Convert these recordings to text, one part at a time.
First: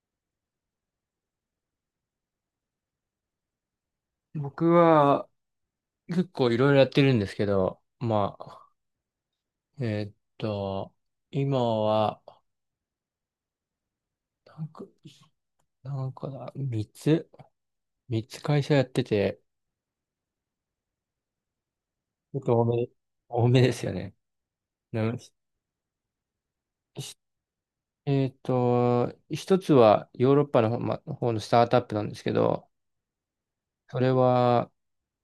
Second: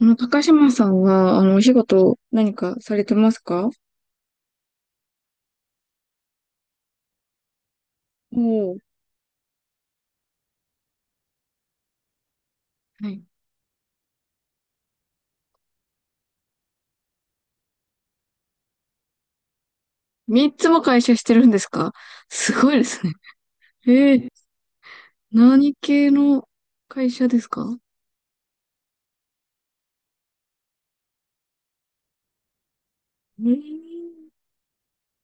高島さんは、お仕事、何かされてますか？僕は結構いろいろやってるんですけど、まおあ、おー、えーっと、今は、はい。なんか、なんかだ、3つ ?3 つ会社やってて、三つも会社してるんですか？結す構ごいですね。多めですよえね。え、なし何系の会し社ですか？う一つはヨーロッパの方のスタートアップなんですけど、ーそれん。は、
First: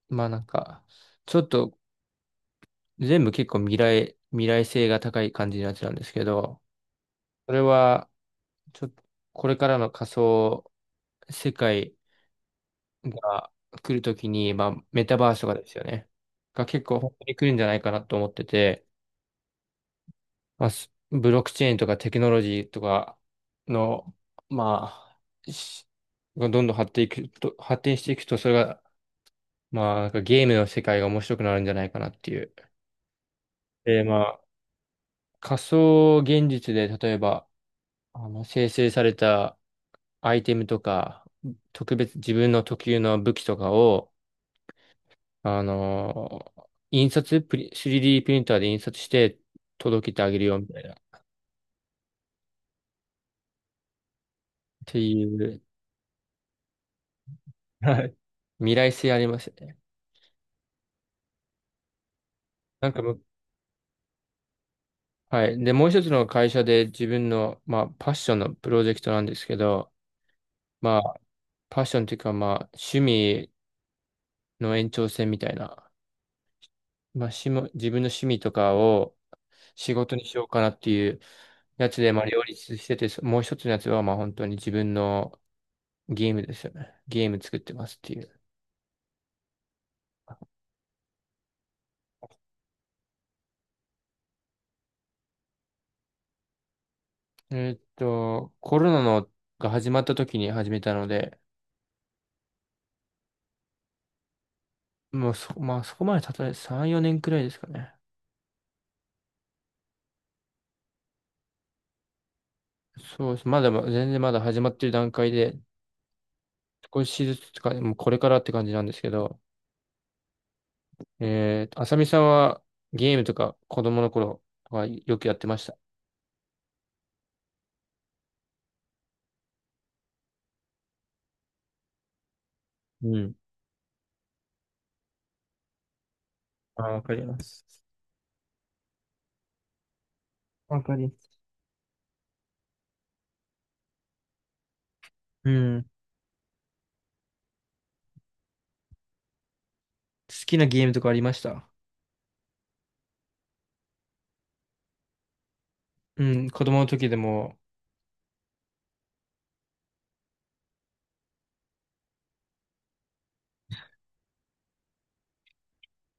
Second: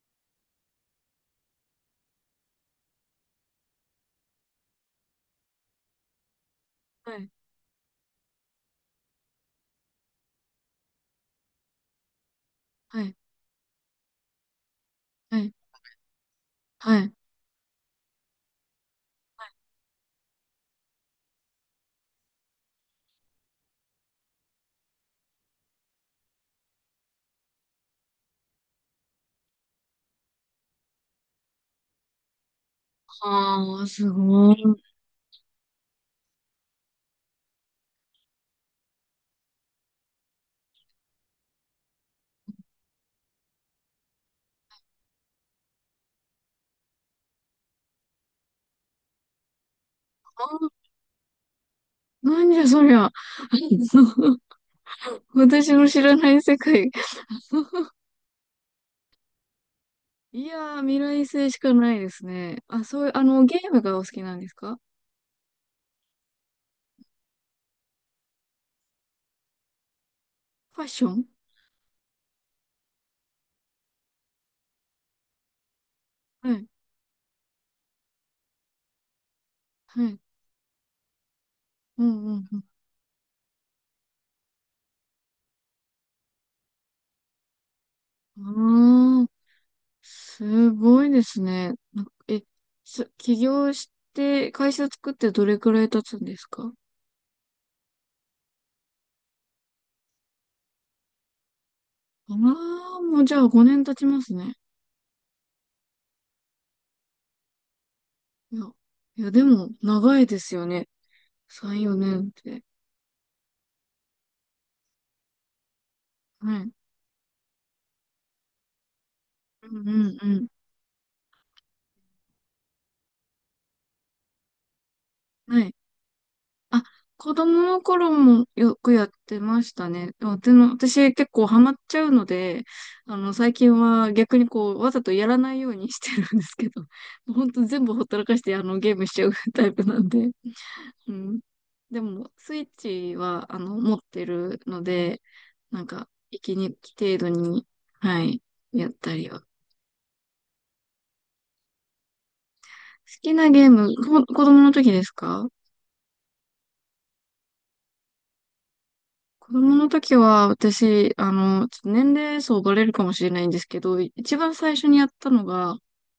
まあなんか、ちょっと全部結構未来性が高い感じのやつなんですけど、はい、それは、ちょっと、これからの仮想世界はい、が来るときに、まあ、メタバーはスとい、かですよね。が結は構い。本当に来るんじゃないかなと思ってて、まあ、ブロックチェーンとかテクノロジーとかの、まあ、がどんどん発展いくと、発展していくと、それが、まあ、なんかゲームの世界が面白くなるんじゃないかなっていう。ああ、で、すまあ、ごい。仮想現実で、例えば、あの、生成されたアイテムとか、特別自分の特有の武器とかを、あのー印刷プリ、3D プリンターで印刷して届けてあげるあ、よみたいな、っなんじゃそりゃ。ていう。私の知らない世界。はい。未来性ありますよね。いやー、未来性しかないですね。あ、なんそかういう、ゲームがお好きなんですか？はい。で、もう一つの会社で自分の、まあ、パッションのプロジェクトなんですけど、ファッまショあ、ン。パッションというか、まあ、趣味の延長線みたいな、はい、まあ、自分の趣味とかを仕は事い。にしようかなっていうやつうで、まあ、ん、う両ん、立してて、もう一つのやつは、まあ、本当に自分のゲームですよね。ゲーム作ってますっていう。うん。ああ、すごいですね。なんか起業して、会社作ってどれくらい経つんですか？コロナのが始まった時に始めたので、ああー、もうじゃあ5年経ちますね。もうそ、まあ、そこまでたとえ3、4年くらいですかね。いや、いやでも、長いですよね。3、4年って。そうです。まだまだ、全然まだ始まってる段階で、はい。少しずつとか、もうこれからって感じなんですけど、うんうんうん。あさみさんはゲームとか子供の頃はよくやってまはしい。た。あ、子供の頃もよくやってましたね。でも私結構ハマっちゃうので、うん。最近は逆にこう、わざとやらないようにしてるんですけあど、ー、わかりま本当す。全部ほったらかして、ゲームしちゃうタイプなんで。わかりうまん。す。でも、スイッチは、持ってるので、うなん。ん好か、息抜き程度に、はい、やったりは。好きなゲームとかありました。きなゲーム、子供の時ですか？うん、子供の時でも、子供の時は、私、ちょっと年齢層バレるかもしれないんですけど、一番最初にやったのが、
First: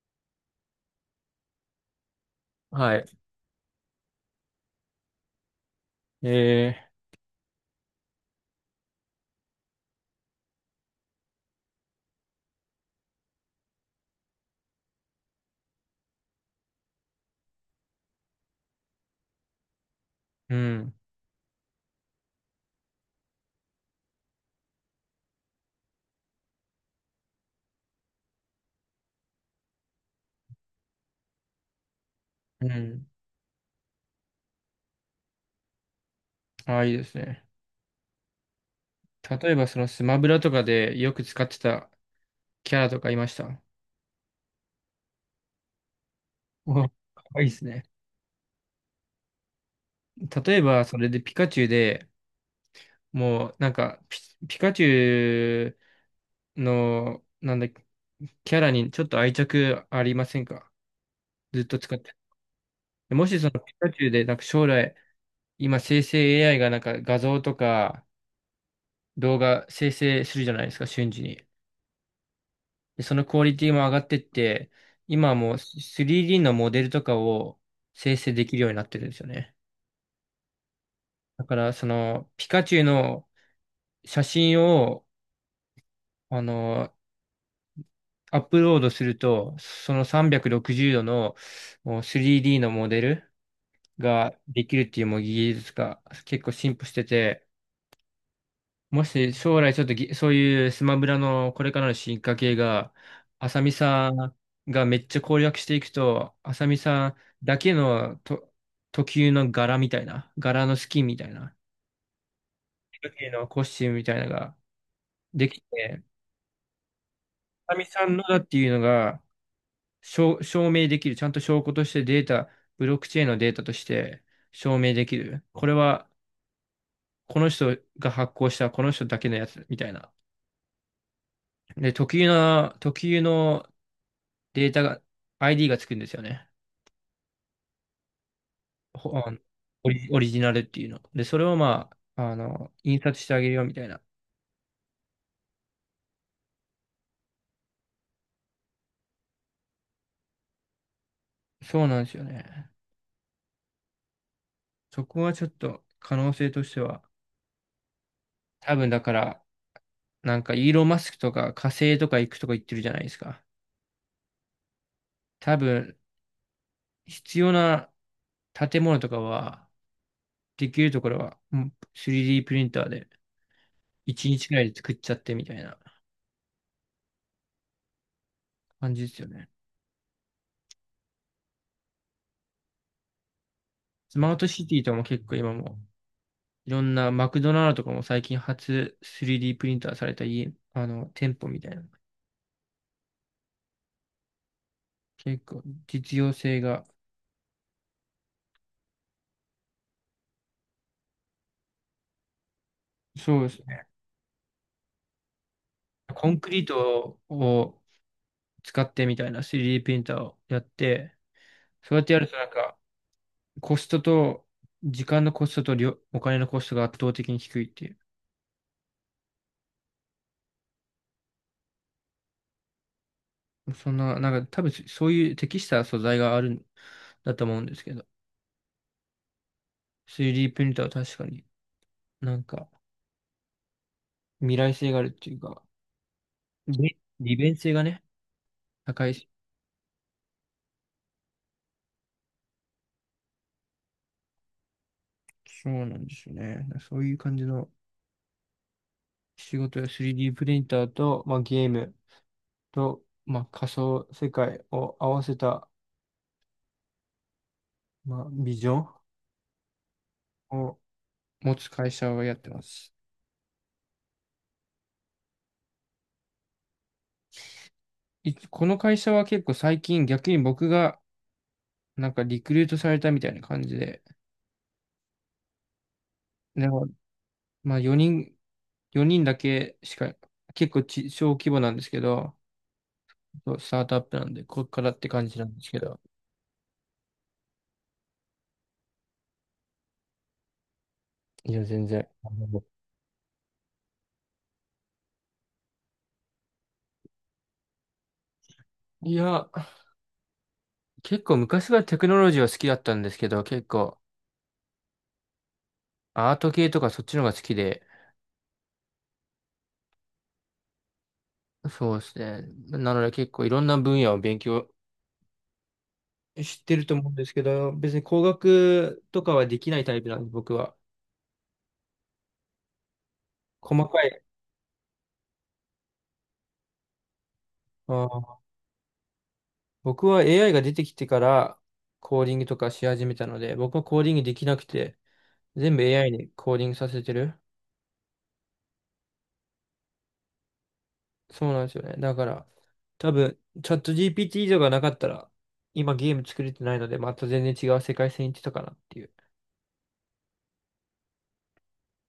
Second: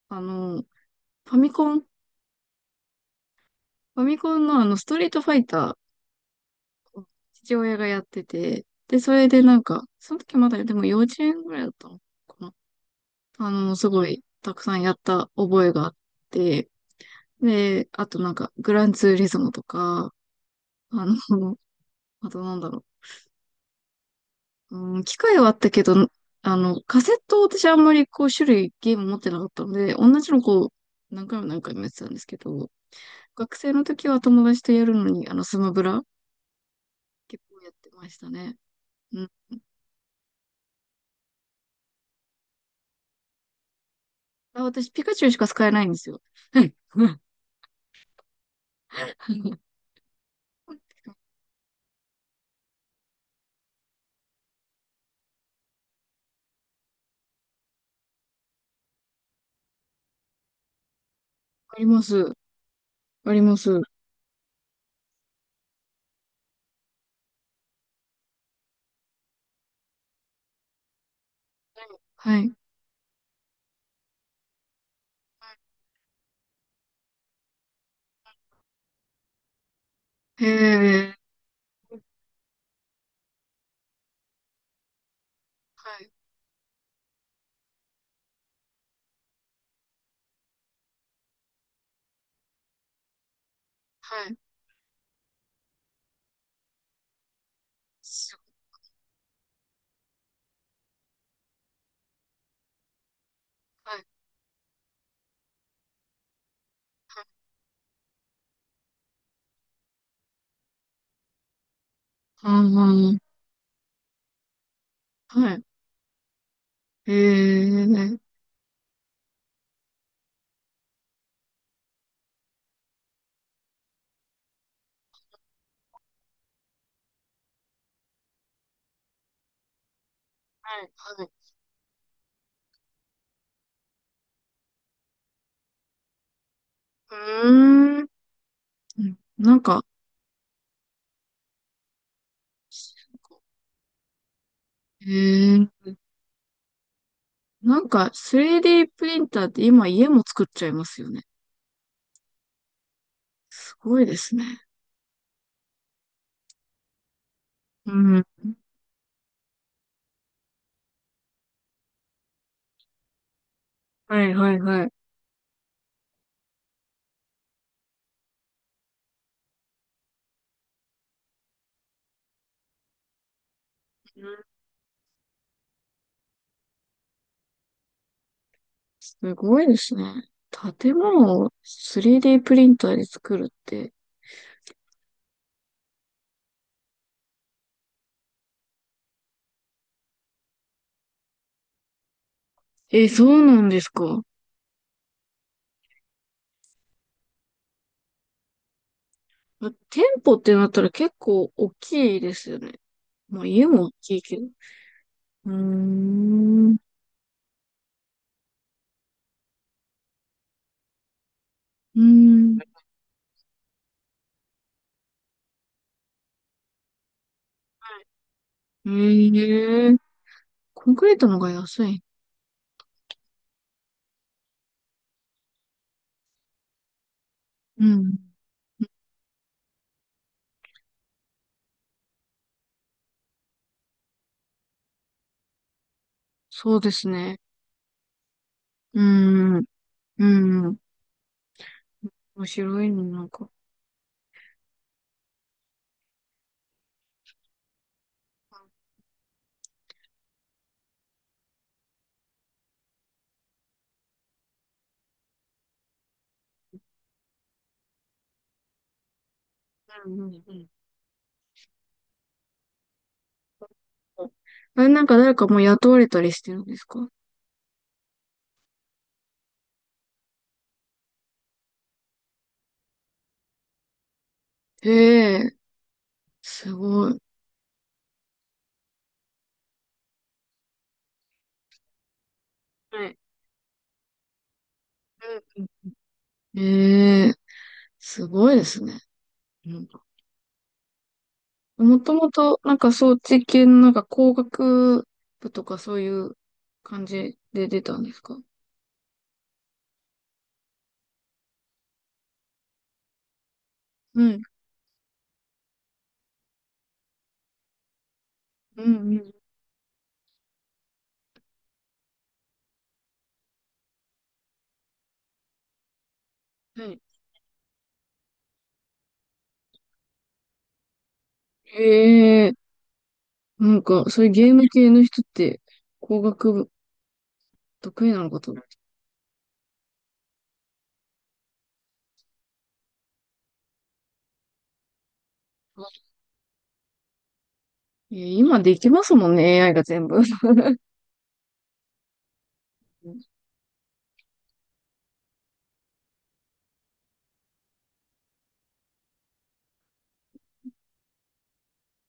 あの、ファミコン、フはい。ァミコンのストリートファイタえーを父親がやってて、で、それでなんか、その時まだ、でも幼稚園ぐらいだったのか、すごい、たくさんやった覚えがあって、で、あとなんか、グランツーリズムとか、ー、うん、あの、あとなんだろう、うん、機械はあったけど、カセットを私あんまりこう、種類、ゲーム持ってなかったので、同じのこう、何回も何回もやってたんですけうど、ん。学生の時は友達とやるのに、スマブラ、ああ、いいです結ね。構やってましたね。うん。例えば、そのスマブラとかでよく使ってたキャラとかいました。あ、私、ピカチュウしか使えないんですよ。はい。お、かうん わいいですね。例えば、それでピカチュウで、もう、ピカチュウの、なんだっけ、キャラにちょっと愛着ありませんか。ずっとあり使っまて。す。もあしりそのます。ピはカい。チュウで、なんか将来、今生成 AI がなんか画像とか動画生成するじゃないですか、瞬時に。はい。で、そのクオリティも上がってって、今はもう 3D のモデルとかを生成できるようになってるんですよね。へえ。だから、その、ピカチュウの写真を、はい、あの、アップロードすると、その360度のもう 3D のモデルはい、ができるっていうもう技術が結構進歩してて、すもし将来ちょっとそういうスマブラのこれからの進化系が、浅見ごい、はい、さんがめっちゃ攻略していくと、浅見さんだけのと特有の柄みたいな、柄のスキンみたいな、特あ有のコスチュームみたいなのがあ、ではきい、て、え浅見え、はさんい、のだっていうのが証明できる、ちゃんと証拠としてデータ、ブロックチェーンのデータとして証明できる。これはこの人が発行したこの人だけのやつみたいな。はい、で、特有のデータが、ID がつくんですよね。うーん、ほあのなんか、オリジナルっていうの。で、それをまあ、あの、印刷してあげるよみたいな。ええ、なんか 3D プリンターって今家も作っちゃいますよね。そうなんですよね。すごいですね。そこはちょっと可能性としては、うん、多分だから、なんかイーロン・マスクとか火星とか行くとか言ってるじゃないですか。はい、はい、はい。多分、必要な建物とかは、できるところは、うん 3D プリンターでう1ん。日くらいで作っちゃってみたいな感じですすよね。ごいですね。建物を 3D プリンターで作るって。スマートシティとかも結構今もいろんなマクドナルドとかも最近初 3D プリンターされた家、あの、店舗みたいな。え、そうなんですか？結構実用性が、店舗ってなったら結構大きいですよね。そうまあです家もね。大きいけど。うーコンクリーん。うトを使ってみたいな 3D プリンターをやって、そうーやってやるとなんん。かコストと、時間のコストとお金のコストが圧倒的に低いっていう。ええ、コンクリートのが安い。そんな、なんか多分そういう適した素材があるんだと思うんですうけど、ん。3D プリンターは確かになんか未来性があるっていうか、そうです利ね。便性がね、う高いし。ーん。うん。面白いの、なんか。そうなんですよね。そういう感じの仕事や 3D プリンターと、まあ、ゲームと、まあ、仮想世界を合わせた、まあ、ビジョンうん、うん、うん。を持つ会社をやってます。あれ、なんか誰かもう雇われたりしてるんですか？この会社は結構最近逆に僕がなんかリクルートされたみたいな感じで、ええ、ですも、ごい。まあ4人だけしか、結構小規模なんですけど、はい。そうスタートアップなんで、こっからって感じなんでうん、すけど、うん。ええ、すごいですね。うん。いや、全も然。ともと、なんか装置系のなんか工学部とかそういう感じで出たんですか？いや、結構昔はテクノロジーは好きだったんですけど、結構うん、アート系とかそっちの方が好きで、うん、うん。そうですね。なので結構いろんな分野を勉強してはるとい。思うんですけど、別に工学とかはできないタイプなんで、僕は。ええ、なん細かか、そい。ういうゲーム系の人って、工学部あ得意なのー、かと思って。僕は AI が出てきてからコーディングとかし始めたので、僕はコーディングできなくて、全部 AI にコーディングさせてる。いや、今できますもんね、AI が全部。そうなんですよね。だから、多 分、チャット GPT 以上がなかったら、今ゲーム作れてないので、また全然違う世界線に行ってたかなっていう。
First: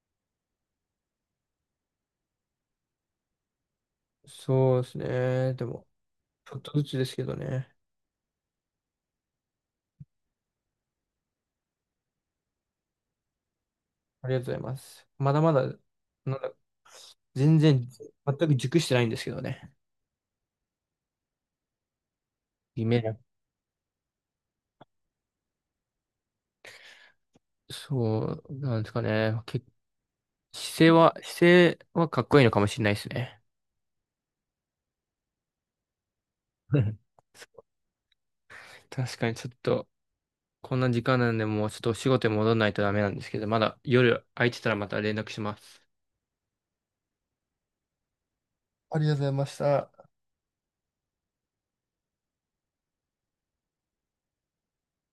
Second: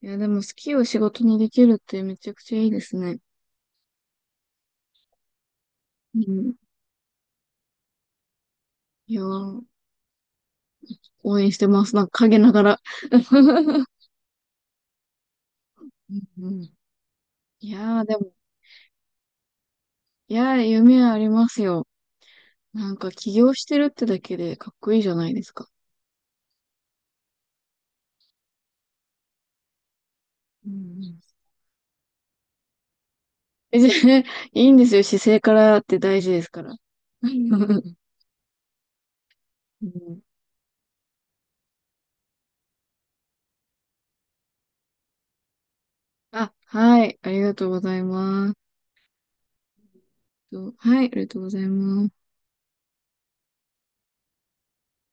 いや、でも好きを仕事にできるってめちゃくちゃいいですね。そうですね。でも、うちょん。っとずつですけどね。いやー、応援してます。なんか陰ながら。ありがとうございます。まだまだ、なんうんうだ、ん。全い然、やー、でも、全く熟してないんですけどね。いやー、夢はありますよ。なん夢かだ。起業してるってだけでかっこいいじゃないですか。そう、なんですかね。うんうん。姿勢はかっこいいのかもしれないですね。え、じゃあいいんですよ。姿勢からって大事ですから。確かにちょっうと、ん。こんな時間なんで、もうちょっとお仕事に戻らないとダメなんですけど、まだ夜空いてたらまた連絡します。あ、はい。ありがとうございます。ありがとうございました。とはい。ありがとうございます。